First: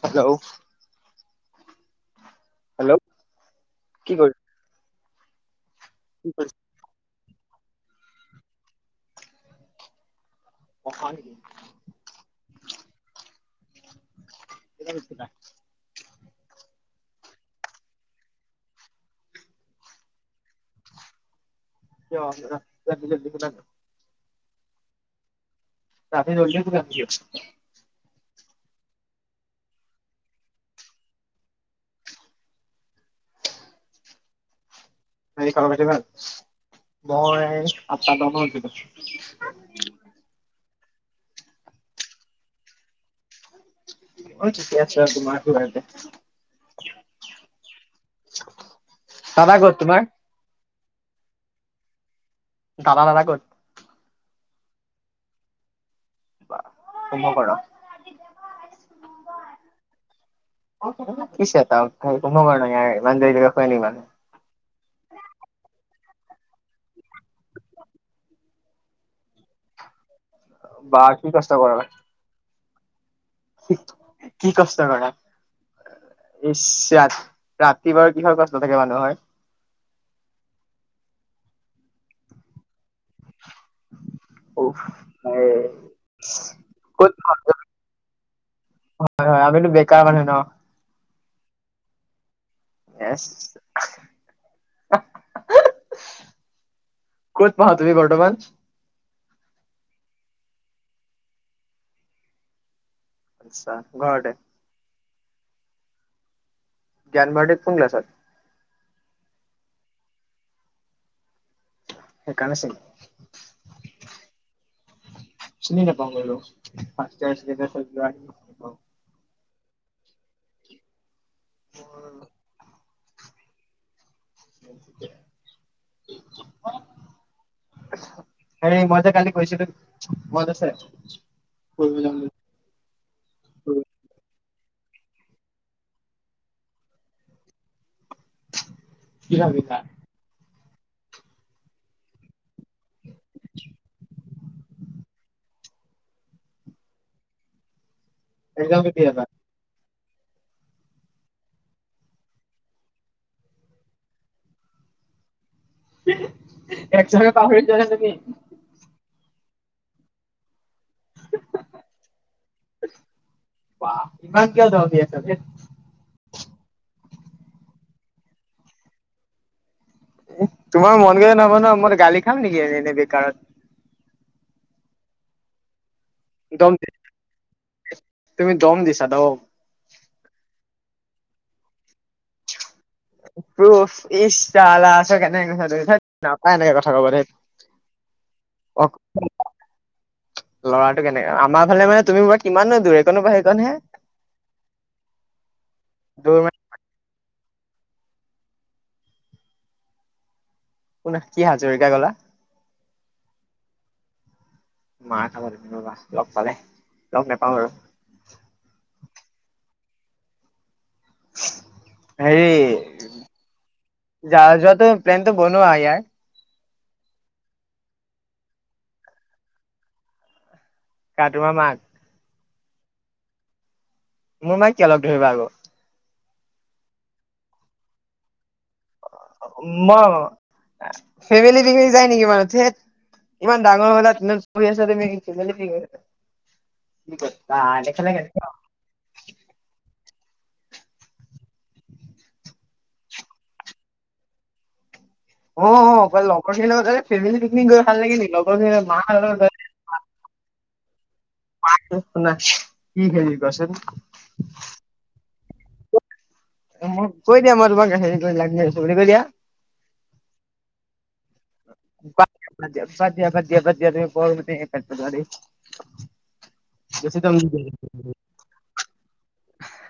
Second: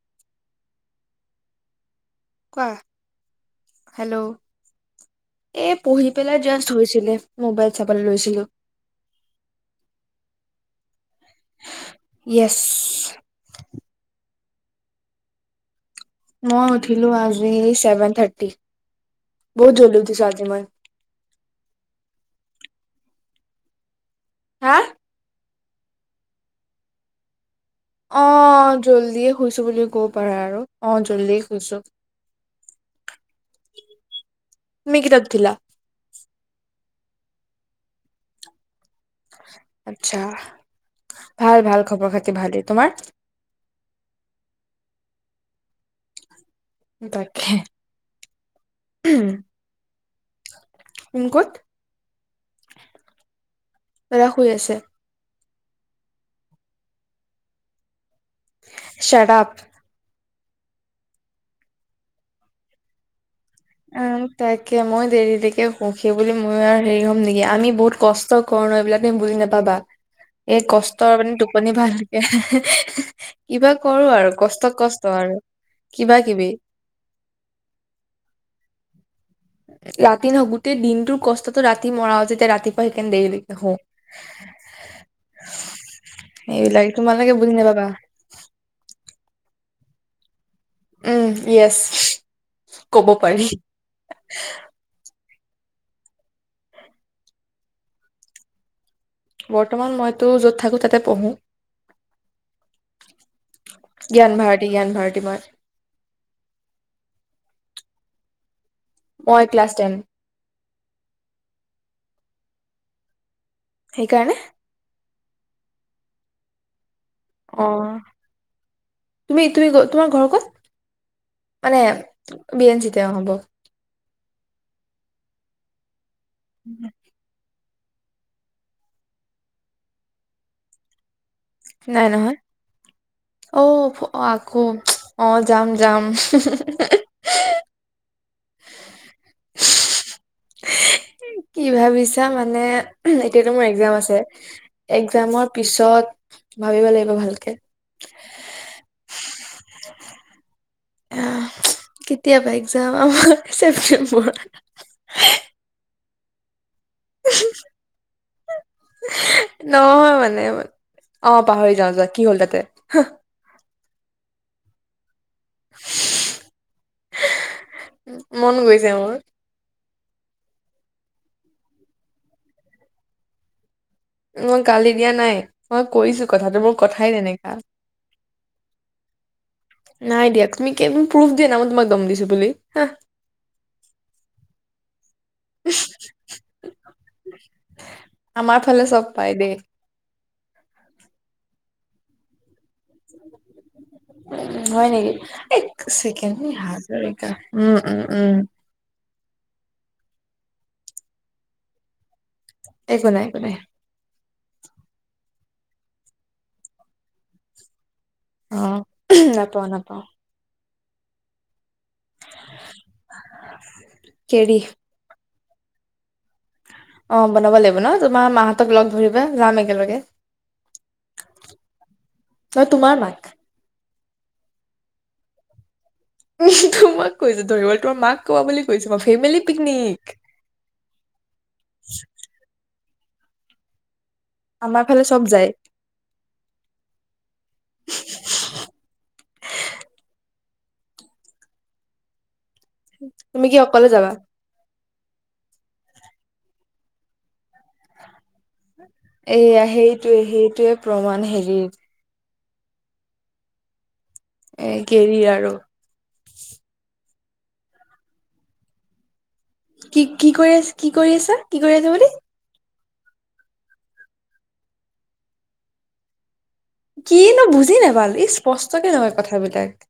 Hello. কোৱা কি hello কৰি । এ পঢহি কি পেলাই কৰিছে? জাষ্ট হৈছিলে । মোবাইল চাবলৈ লৈছিলো । [unintelligible] এছ । [unintelligible] ম উঠিলো আজি চেভেন থাৰ্টি বহুত জঝল দিিছো আজি মই । [inaudible] হা । ৰামি দৌললে [inaudible] আহ জল্ডিয়ে শুইছো বুলি কব পাৰে আৰু আহ জল্দিিয় শুইছো । ন খাল পছে ন । ময় আ ত নতাত উঠিলোঁ । আচ্ছা ভাল ভাল খবৰ খাতি ভালেই তোমাৰ । মই তাইক আছেমাৰ। [inaudible] তাকে উম। দাদা ক'ত তোমাৰ? কোন ক'ত? দাদা, দাদা ক'ত? দাদা শুই আছে। [unintelligible] চাট আপ কি চাট আপ [unintelligible] উম তাকে মই দেৰিলৈকে শুওঁ। সেইবুলি মোৰ আৰু, হেৰি হ'ম নেকি আমি বহুত কষ্ট, কৰো এইবিলাক তুমি বুজি নাপাবা এই বা কষ্টৰ কি মানে কষ্ট টোপনি কৰা, ভালকে [inaudible] কিবা কৰো আৰু কি কষ্ট, কৰা। কষ্ট আৰু কিবা কিবি। ইচ ৰাত ৰাতি বাৰু কিহৰ কষ্ট থাকে মানুহৰ। ৰাতি নহয় গোটেই দিনটোৰ কষ্ট, ৰাতি মৰা [unintelligible] ৰাতিপুৱা সেইকাৰণে উফ এই দেৰিলৈকে এইবিলাকে, ক'ত তোমালোকে বুজি নাপাবা। হয় হয় আমিতো বেকাৰ মানুহ ন উম ইয়েছ কব পাৰি ক'ত পঢ়া তুমি বৰ্তমান? বৰ্তমান মইতো য'ত থাকো তাতে পঢ়ো। আচ্ছা ঘৰতে। জ্ঞান ভাৰতী জ্ঞান ভাৰতী তোমাৰ, জ্ঞান ভাৰতীত কোন ক্লাছত? মই ক্লাছ টেন সেইকাৰণে [unintelligible] সেইকাৰণে। চিনি নাপাওঁ অ [unintelligible] তুমি তুমি তোমাৰ ঘৰ ক'ত মানে বি এন চি এতিয়া হ'ব [inaudible] উম। হ মজ কাল কৈছিলো মজছে নাই নহয় অ বুলি আকৌ অ যাম যাম কি ভাবিছা। কি ভাবিছা মানে মানে এতিয়াতো মোৰ এক্সাম আছে। এক্সামৰ পিছত ভাবিব লাগিব ভালকে। এক্সাম কেতিয়া পা [inaudible] আহ কেতিয়া পা এক্সাম আমাৰ ছেপ্টেম্বৰ। উ এক চক পাহৰি যোৱা নেকি তুমি। নহয় মানে অ পাহৰি যাওঁ যোৱা কি হ'ল তাতে। বাহ ইমান কিয় তাকে [unintelligible] মন গৈছে মোৰ। তোমাৰ মন গ'লে নহ'ব মই গালি খাম নেকি এনে বেকাৰত । মই গালি দিয়া নাই মই কৈছোঁ কথাটো দম মোৰ কথাই তেনেকা তুমি দম দিছা দম। নাই দিয়া তুমি। প্ৰুফ দিয়া না মই তোমাক দম দিছো বুলি হা। প্ৰফ ই কেনেকৈ কথা কৈছাঁ তুমি থেত নাপায় এনেকে কথা কব দেই আমাৰ অ। ফালে চব পাই দেই ল'ৰাটো কেনেক আমাৰ ফালে মানে তুমি কিমাননো দূৰ এইকনৰ পৰা সেইকনহে হয় নেকি এক ছেকেণ্ড দৌৰ নি উম উম উম। কোন কি হাজৰিকা ক'লা। একো নাই একো নাই। মা খাবা তুমি ৰবা লগ পালে লগ নাপাওঁ আৰু।। অ নাপাওঁ নাপাওঁ। [inaudible] হেৰি যা কেৰি যোৱাটো প্লেন। বনোৱা ইয়াৰ। অ বনাব লাগিব ন তোমাৰ মাহঁতক লগ ধৰিবা যাম একেলগে। কা তোমাৰ মাক। ন তোমাৰ মাক। মোৰ মাইে কি অলপ ধৰিবা আকৌ। তোমাক কৈছোঁ ধৰিবলে তোমাৰ মাক কোৱা বুলি কৈছোঁ মই। ফেমিলি ম পিকনিক ফেমিলি পিকনিক যায় নেকি বাৰু থেত। ইমান ডাঙৰ হ'লা। কিখ আমাৰ ফালে চব যায় [unintelligible] তুমি কি অকলে যাবা। অ অ লগৰখিনি লগত ফেমিলি পিকনিক গৈ ভাল লাগে নি লগৰখিনি। এইয়া সেইটোৱে সেইটোৱে প্ৰমাণ হেৰিৰ । না কি হেৰি কোৱাচোন । এ কেৰিৰ আৰু মোক কৈ দিয়া মই তোমাক মেছেজত লাইন দি আছো বুলি কৈ দিয়া । কি কি কৰি আছে কি কৰি আছে । কি কৰি আছে বুলি । বাদ দিয়া বাদ দিয়া বাদ দিয়া বাদ দিয়া বাদ দিয়া তুমি [unintelligible] দাম কিনো দি দিয়ে। বুজি নেপালো ই স্পষ্টকে নকয় কথাবিলাক ।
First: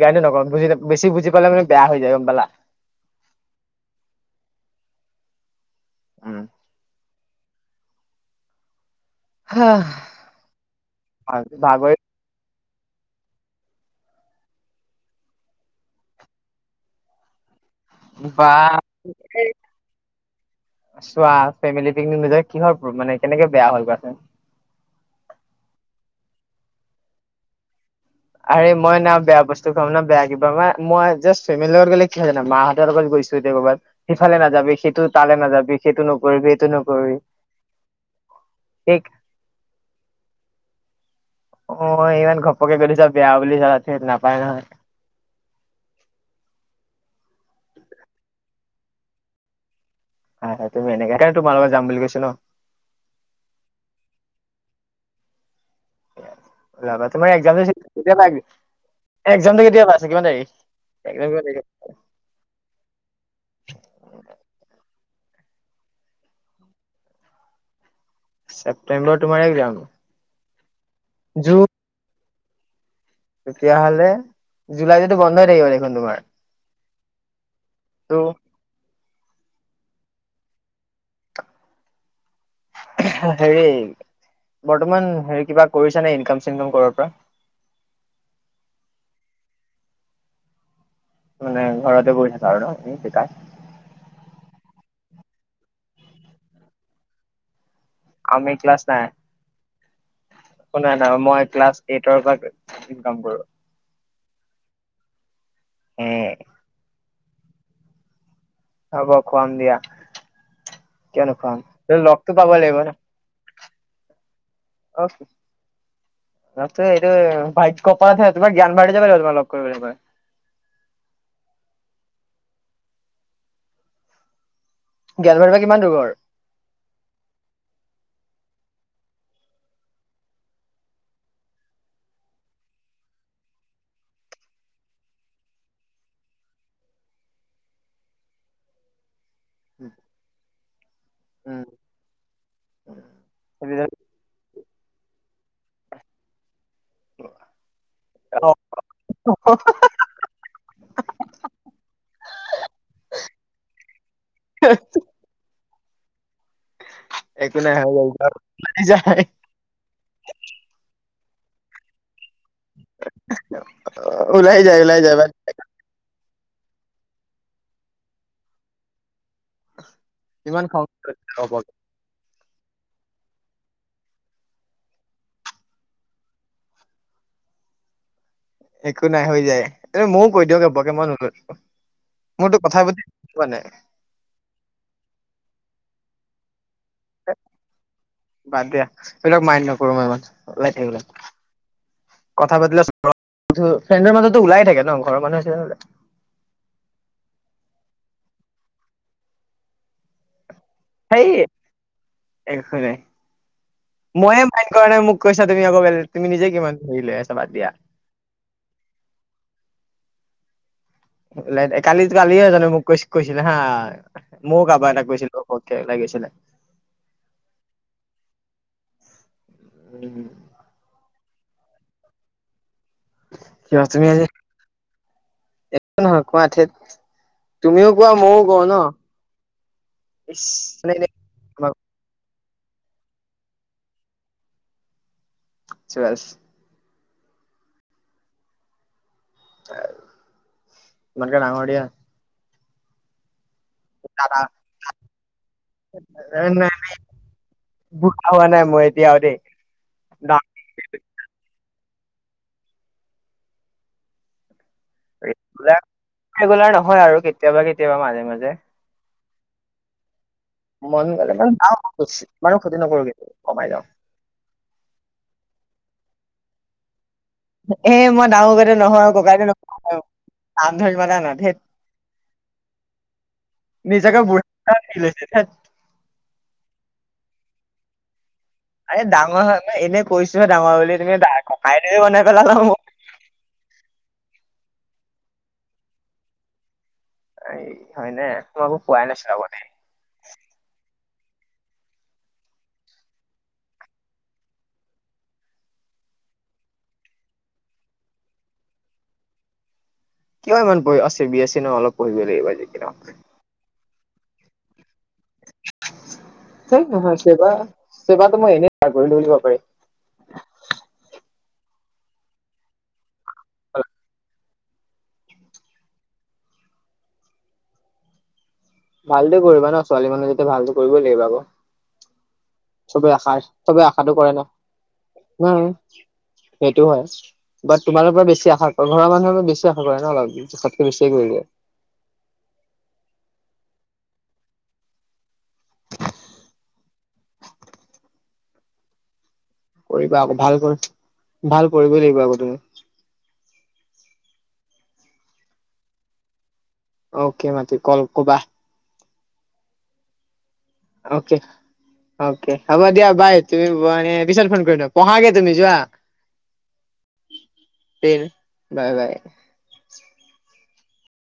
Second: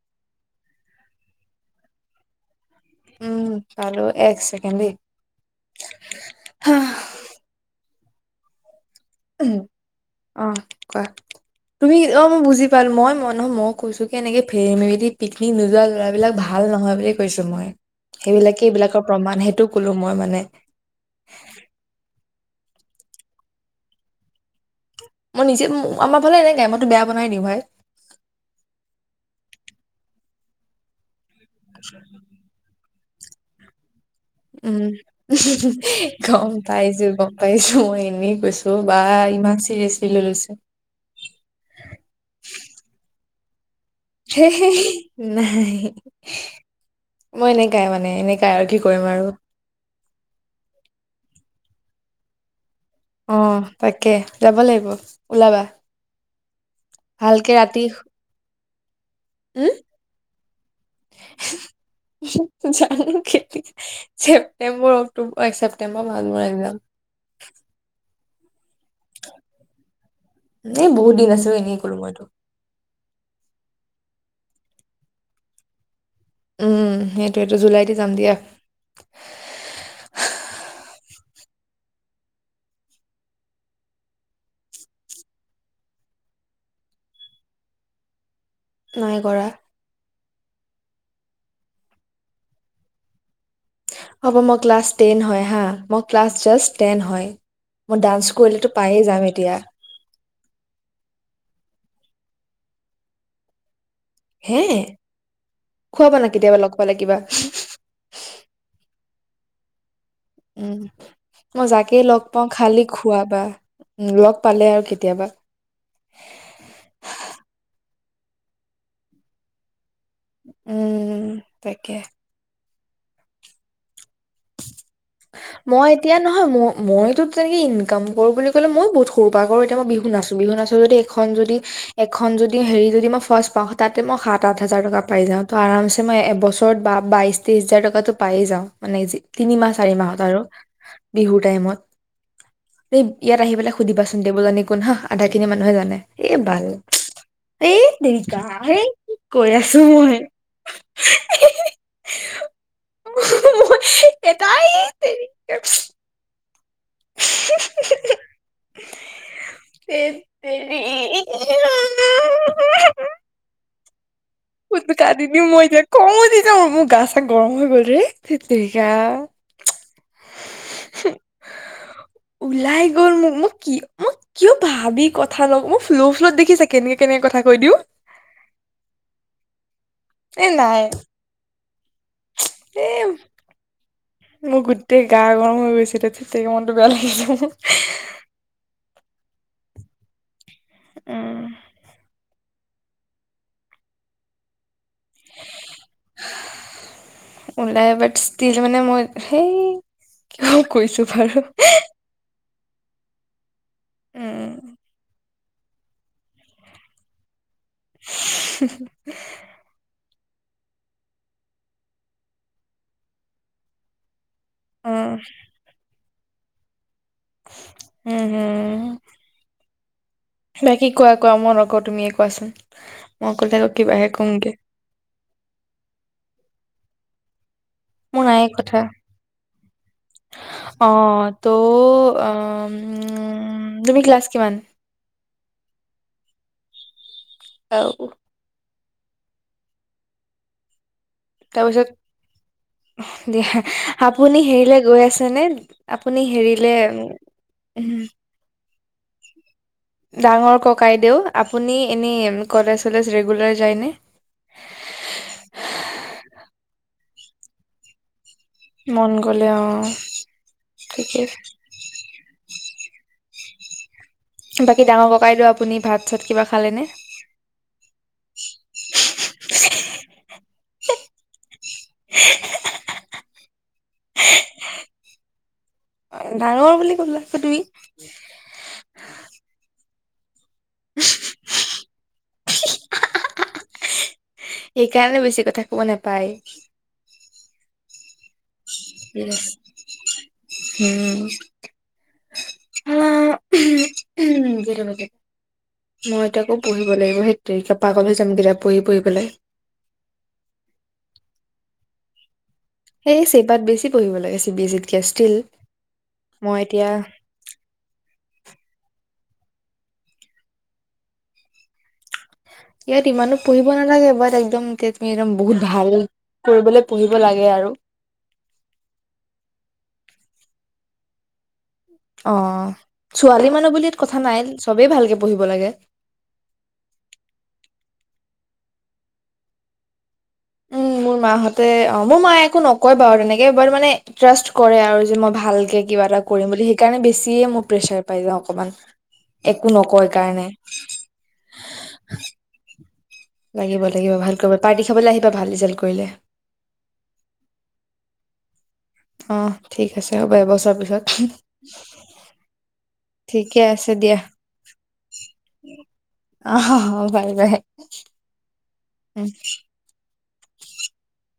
সেই কাৰনে নকও বুজি বেছি বুজি পালে মানে বেয়া হৈ যায় গম পালা উম পালো এক চেকেণ্ড দে উম। হা অ কোৱা ভাগৰি তুমি অ মই বুজি মই মই কৈছো কে এনেকে ফেমেলি পিকনিক নোযোৱা ল'ৰাবিলাক ভাল নহয় বুলি কৈছো মই । ৱা মই মানে চোৱা ফেমেলি পিকনিক নোযোৱাই কিহৰ মানে কেনেকে বেয়া হল কোৱাচোন মই নিজে আমাৰ ফালে এনেকাই মইতো বেয়া বনাই দিওঁ ভাই । আৰে মই না বেয়া বস্তু খাম ন বেয়া কিবা মানে মই জাষ্ট ফেমিল লগত গ'লে কি হয় জানা মা হঁতৰ লগত গৈছো এতিয়া কৰবাত সিফালে নাযাবি উম সেইটো তালে নাযাবি সেইটো নকৰিবি গম এইটো পাইছো নকৰিবি গম পাইছো মই এনেই কৈছো বা ঠিক ইমান চিৰিয়াচলি লয় লৈছে । [unintelligible] হেত নাপায় নহয় নাই মই এনেকাই মানে এনেকাই আৰু কি কৰিম আৰু । হয় তুমি এনেকাই সেকাৰণে তোমাৰ লগত যাম বুলি কৈছিলো । অ তাকে যাব লাগিব ওলাবা । ওলাবা [unintelligible] একজামটো উম, কেতিয়া পৰা আছে কিমান তাৰিখ জানো কেতিয়া ছেপ্তেম্বৰ [unintelligible] অক্টোবৰ এক ছেপ্টেম্বৰ মানত মোৰ একজাম । চেপ্টেম্বৰত তোমাৰ একজাম । এ বহুত দিন আছে এই এনেই কলো মই তোমাক । তেতিয়াহ'লে জুলাইটো বন্ধ হৈ থাকিব দেখোন তোমাৰ । উম সেইটো । এটো জুলাইতে যাম দিয়া । হেৰি বৰ্তমান হেৰি কিবা কৰিছা নে ইনকাম চিনকাম কৰবা পৰা । নাই কৰা । মানে ঘৰতে বহি থাকা ন এনে বেকাৰ । হ'ব মই ক্লাছ টেন হয় হা মই ক্লাছ জাষ্ট টেন হয় । আমি ক্লাছ নাই কোনোই নাই মই ক্লাছ এইটৰ পৰা । ইনকাম কৰো হে? হে খোৱাবা না কেতিয়াবা লগ পালে কিবা। [inaudible] হ'ব খুৱাম দিয়া। উম, কিয় নুখুৱাম, মই যাকে লগ লগতো পাও খালি খোৱাবা। উম লগ পালে আৰু কেতিয়াবা [unintelligible] আছে ইটো পাই তোমাৰ ঠাইত তোমাৰ জ্ঞান ভাৰতী যাব লাগিব তোমাক লগ কৰিবলে মই। উম, তাকে। জ্ঞান ভাৰতীৰ পৰা কিমান মই দূৰ ঘৰ? এতিয়া নহয়, ম-মইতো তেনেকে ইনকাম কৰো বুলি ক'লে মইও বহুত সৰু পৰা কৰো, এতিয়া মই বিহু নাচো, বিহু নাচো যদি এইখন যদি এখন যদি হেৰি যদি মই ফাৰ্ষ্ট পাও, তাতে মই সাত, আঠ হাজাৰ টকা পাই যাও, ত' আৰামছে মই এবছৰত বা-বাইশ, তেইশ হাজাৰ টকাটো পায়ে যাও, মানে তিনি মাহ চাৰি মাহত আৰু। বিহুৰ উম, টাইমত। এই ইয়াত আহি পেলাই সুধিবাচোন, দেৱজানী কোন হা, আধা খিনি মানুহে জানে, এ বাল, এত তেৰিকা, এই কি কৈ আছো মই। মই এত ধেত এ একো নাই হৈ যায়, ওলাই যায়। ধেৎ তেৰি অ' ওলাই যায় ওলাই যায়, কান্দি বাদ দিম মই এতিয়া খং উঠি মোৰ গা চা গৰম হৈ গ'ল ৰে' ধেত তেৰীকা তেৰিকা। কিমান [unintelligible] ৰাখছি লগত ওলাই গ'ল মোক-মোক-মোক কিয় ভাবি কথা নকও, মোক ফ্ল' ফ্লত দেখিছা কেনেকে-কেনেকে কথা কৈ দিওঁ। একো নাই, হৈ যায়। এ, ময়ো কৈ দিওঁ নাই ঘপককে, মোৰতো কথা পাতি এ পোৱা নাই । মোৰ গোটেই গা গৰম হৈ গৈছে তাতে [unintelligible] বাদ দিয়া এইবিলাক মাইন নকৰো মই ইমান। [unintelligible] উম, কথা পাতিলে [unintelligible] ফ্ৰেণ্ডৰ মাজতো ওলাই থাকে ন, ঘৰৰ মানুহ আছিলে কাৰণে নোলায়। ওলাই বাট ষ্টিল মানে মই, সেই অ' কৈছো সেই বাৰু। একো নাই। ময়ে উম, মাইণ্ড কৰা নাই মোক কৈছা তুমি আকৌ বেল-তুমি নিজে কিমান ধৰি লৈ আছা, বাদ দিয়া। [inaudible] লেত, কালি কালিও এজনে মোক কৈছ কৈছিলে হা। মইয়ো কাৰোবা এটাক উম, কৈছিলো ঘপককে লাগিছিলে। হম হম। উম বাকি কোৱাক ক মই নকও, তুমিয়ে কোৱাচোন। মই ক'লে আৰু কিবাহে কম গে। একো নহয় কোঁৱা ঠেত মোৰ নাই কথা। ইচ অ, মানে তো এনে অ উম, তুমি ক্লাছ কিমান? [unintelligible] অও। [unintelligible] তোমাতকে ডাঙৰ দিয়া। তাৰপিছত দিয়া। দাদা আপুনি হেৰিলে গৈ আছে নে। আপুনি হেৰিলে- বুঢ়া হোৱা নাই মই এতিয়া আৰু দেই ডাঙৰ কাইদেও আপুনি নি এনে, ম কলেজ-চলেজ ৰেগুলাৰ যায় ন? ৰেগুলাৰ নহয় আৰু কেতিয়াবা কেতিয়াবা মাজে মাজে। মন গ'লে, অ'। মন ঠিকেই গ'লে [unintelligible] ক্ষতি নকৰাকে কমাই যাওঁ। বাকী ডাঙৰ ককাইদেউ, আপুনি ভাত-চাত কিবা খালে নে? এ মই ডাঙৰ ককাইদেউ নহয়, নাম ধৰি মাতা না ধেত নিজকে বুৰা ফিল হয়চে ধেত। ডাঙৰ [unintelligible] এ ডাঙৰ হোৱানাই এনেই কৈছো। ডাঙৰ বুলি, তুমি দা ককাইদেউবে বনাই- [unintelligible] সেইকাৰণে বেছি কথা ক'ব নেপায়। এই হয়নে। তোমাক কোৱাই নাছিলো আগতে। হ, উম উম। কৈটা বাজিল? মই এতিয়া আকৌ পঢ়িব লাগিব, হেত তেৰিকা এতিয়া পাগল হৈ যাম, বিৰাট পঢ়ি পঢ়ি পেলাই। কিয় ইমান পঢ়ি, আচ্ছা বি-এছ-চি ন, অলপ পঢ়িবই লাগিব আজি। সেই চেবাত বেছি- পঢ়িব লাগে, চি বি-এ-ছিত থৈ নহায়। চেবা, চেবাটো মই এনে অ গঢ়ি তুলিব পাৰি। ইয়াত ইমানো পঢ়িব নালাগে বাট একদম তুমি একদম বহুত ভাল কৰিবলে পঢ়িব লাগে আৰু। ভালটো কৰিবা ন, ছোৱালী মানুহ যেতিয়া ভালটো কৰিবই লাগিব আকৌ। অ' চবে আশা ছোৱালী মানুহ চবে বুলি আশাটো কথা কৰে নাই ন চবেই ভালকে পঢ়িব নহয় লাগে। তোমালোকৰ বেছি আশা কৰে, ঘৰ মানুহে বেছি আশা কৰে ন বাও। উম মোৰ মাহঁতে, অ' মোৰ মায়ে একো নকয় বাৰু তেনেকে বাত মানে ট্ৰাষ্ট কৰে আৰু যে মই ভালকে কিবা এটা কৰিম বুলি সেইকাৰণে বেছিয়ে মোৰ প্ৰেছাৰ পাই যাওঁ অকমান। একো নকয় কৰিবা আকৌ, কাৰণে ভাল কৰি-ভাল কৰিবই লাগিব আকৌ তুমি। লাগিব-লাগিব ভাল কৰিব, পাৰ্টি খাবলৈ আহিবা ভাল ৰিজাল্ট কৰিলে। অ'কে মাতি কল কবা। অ' ঠিক আছে হ'ব এবছ অ'কে, অকে হ'ব দিয়া বাই ঠিকে তুমি আছে বোৱানে দিয়া পিছত ফোন কৰিম দিয়ক। পঢ়াগে তুমি যোৱা। অ বাই বাই তিল বাই-বাই উম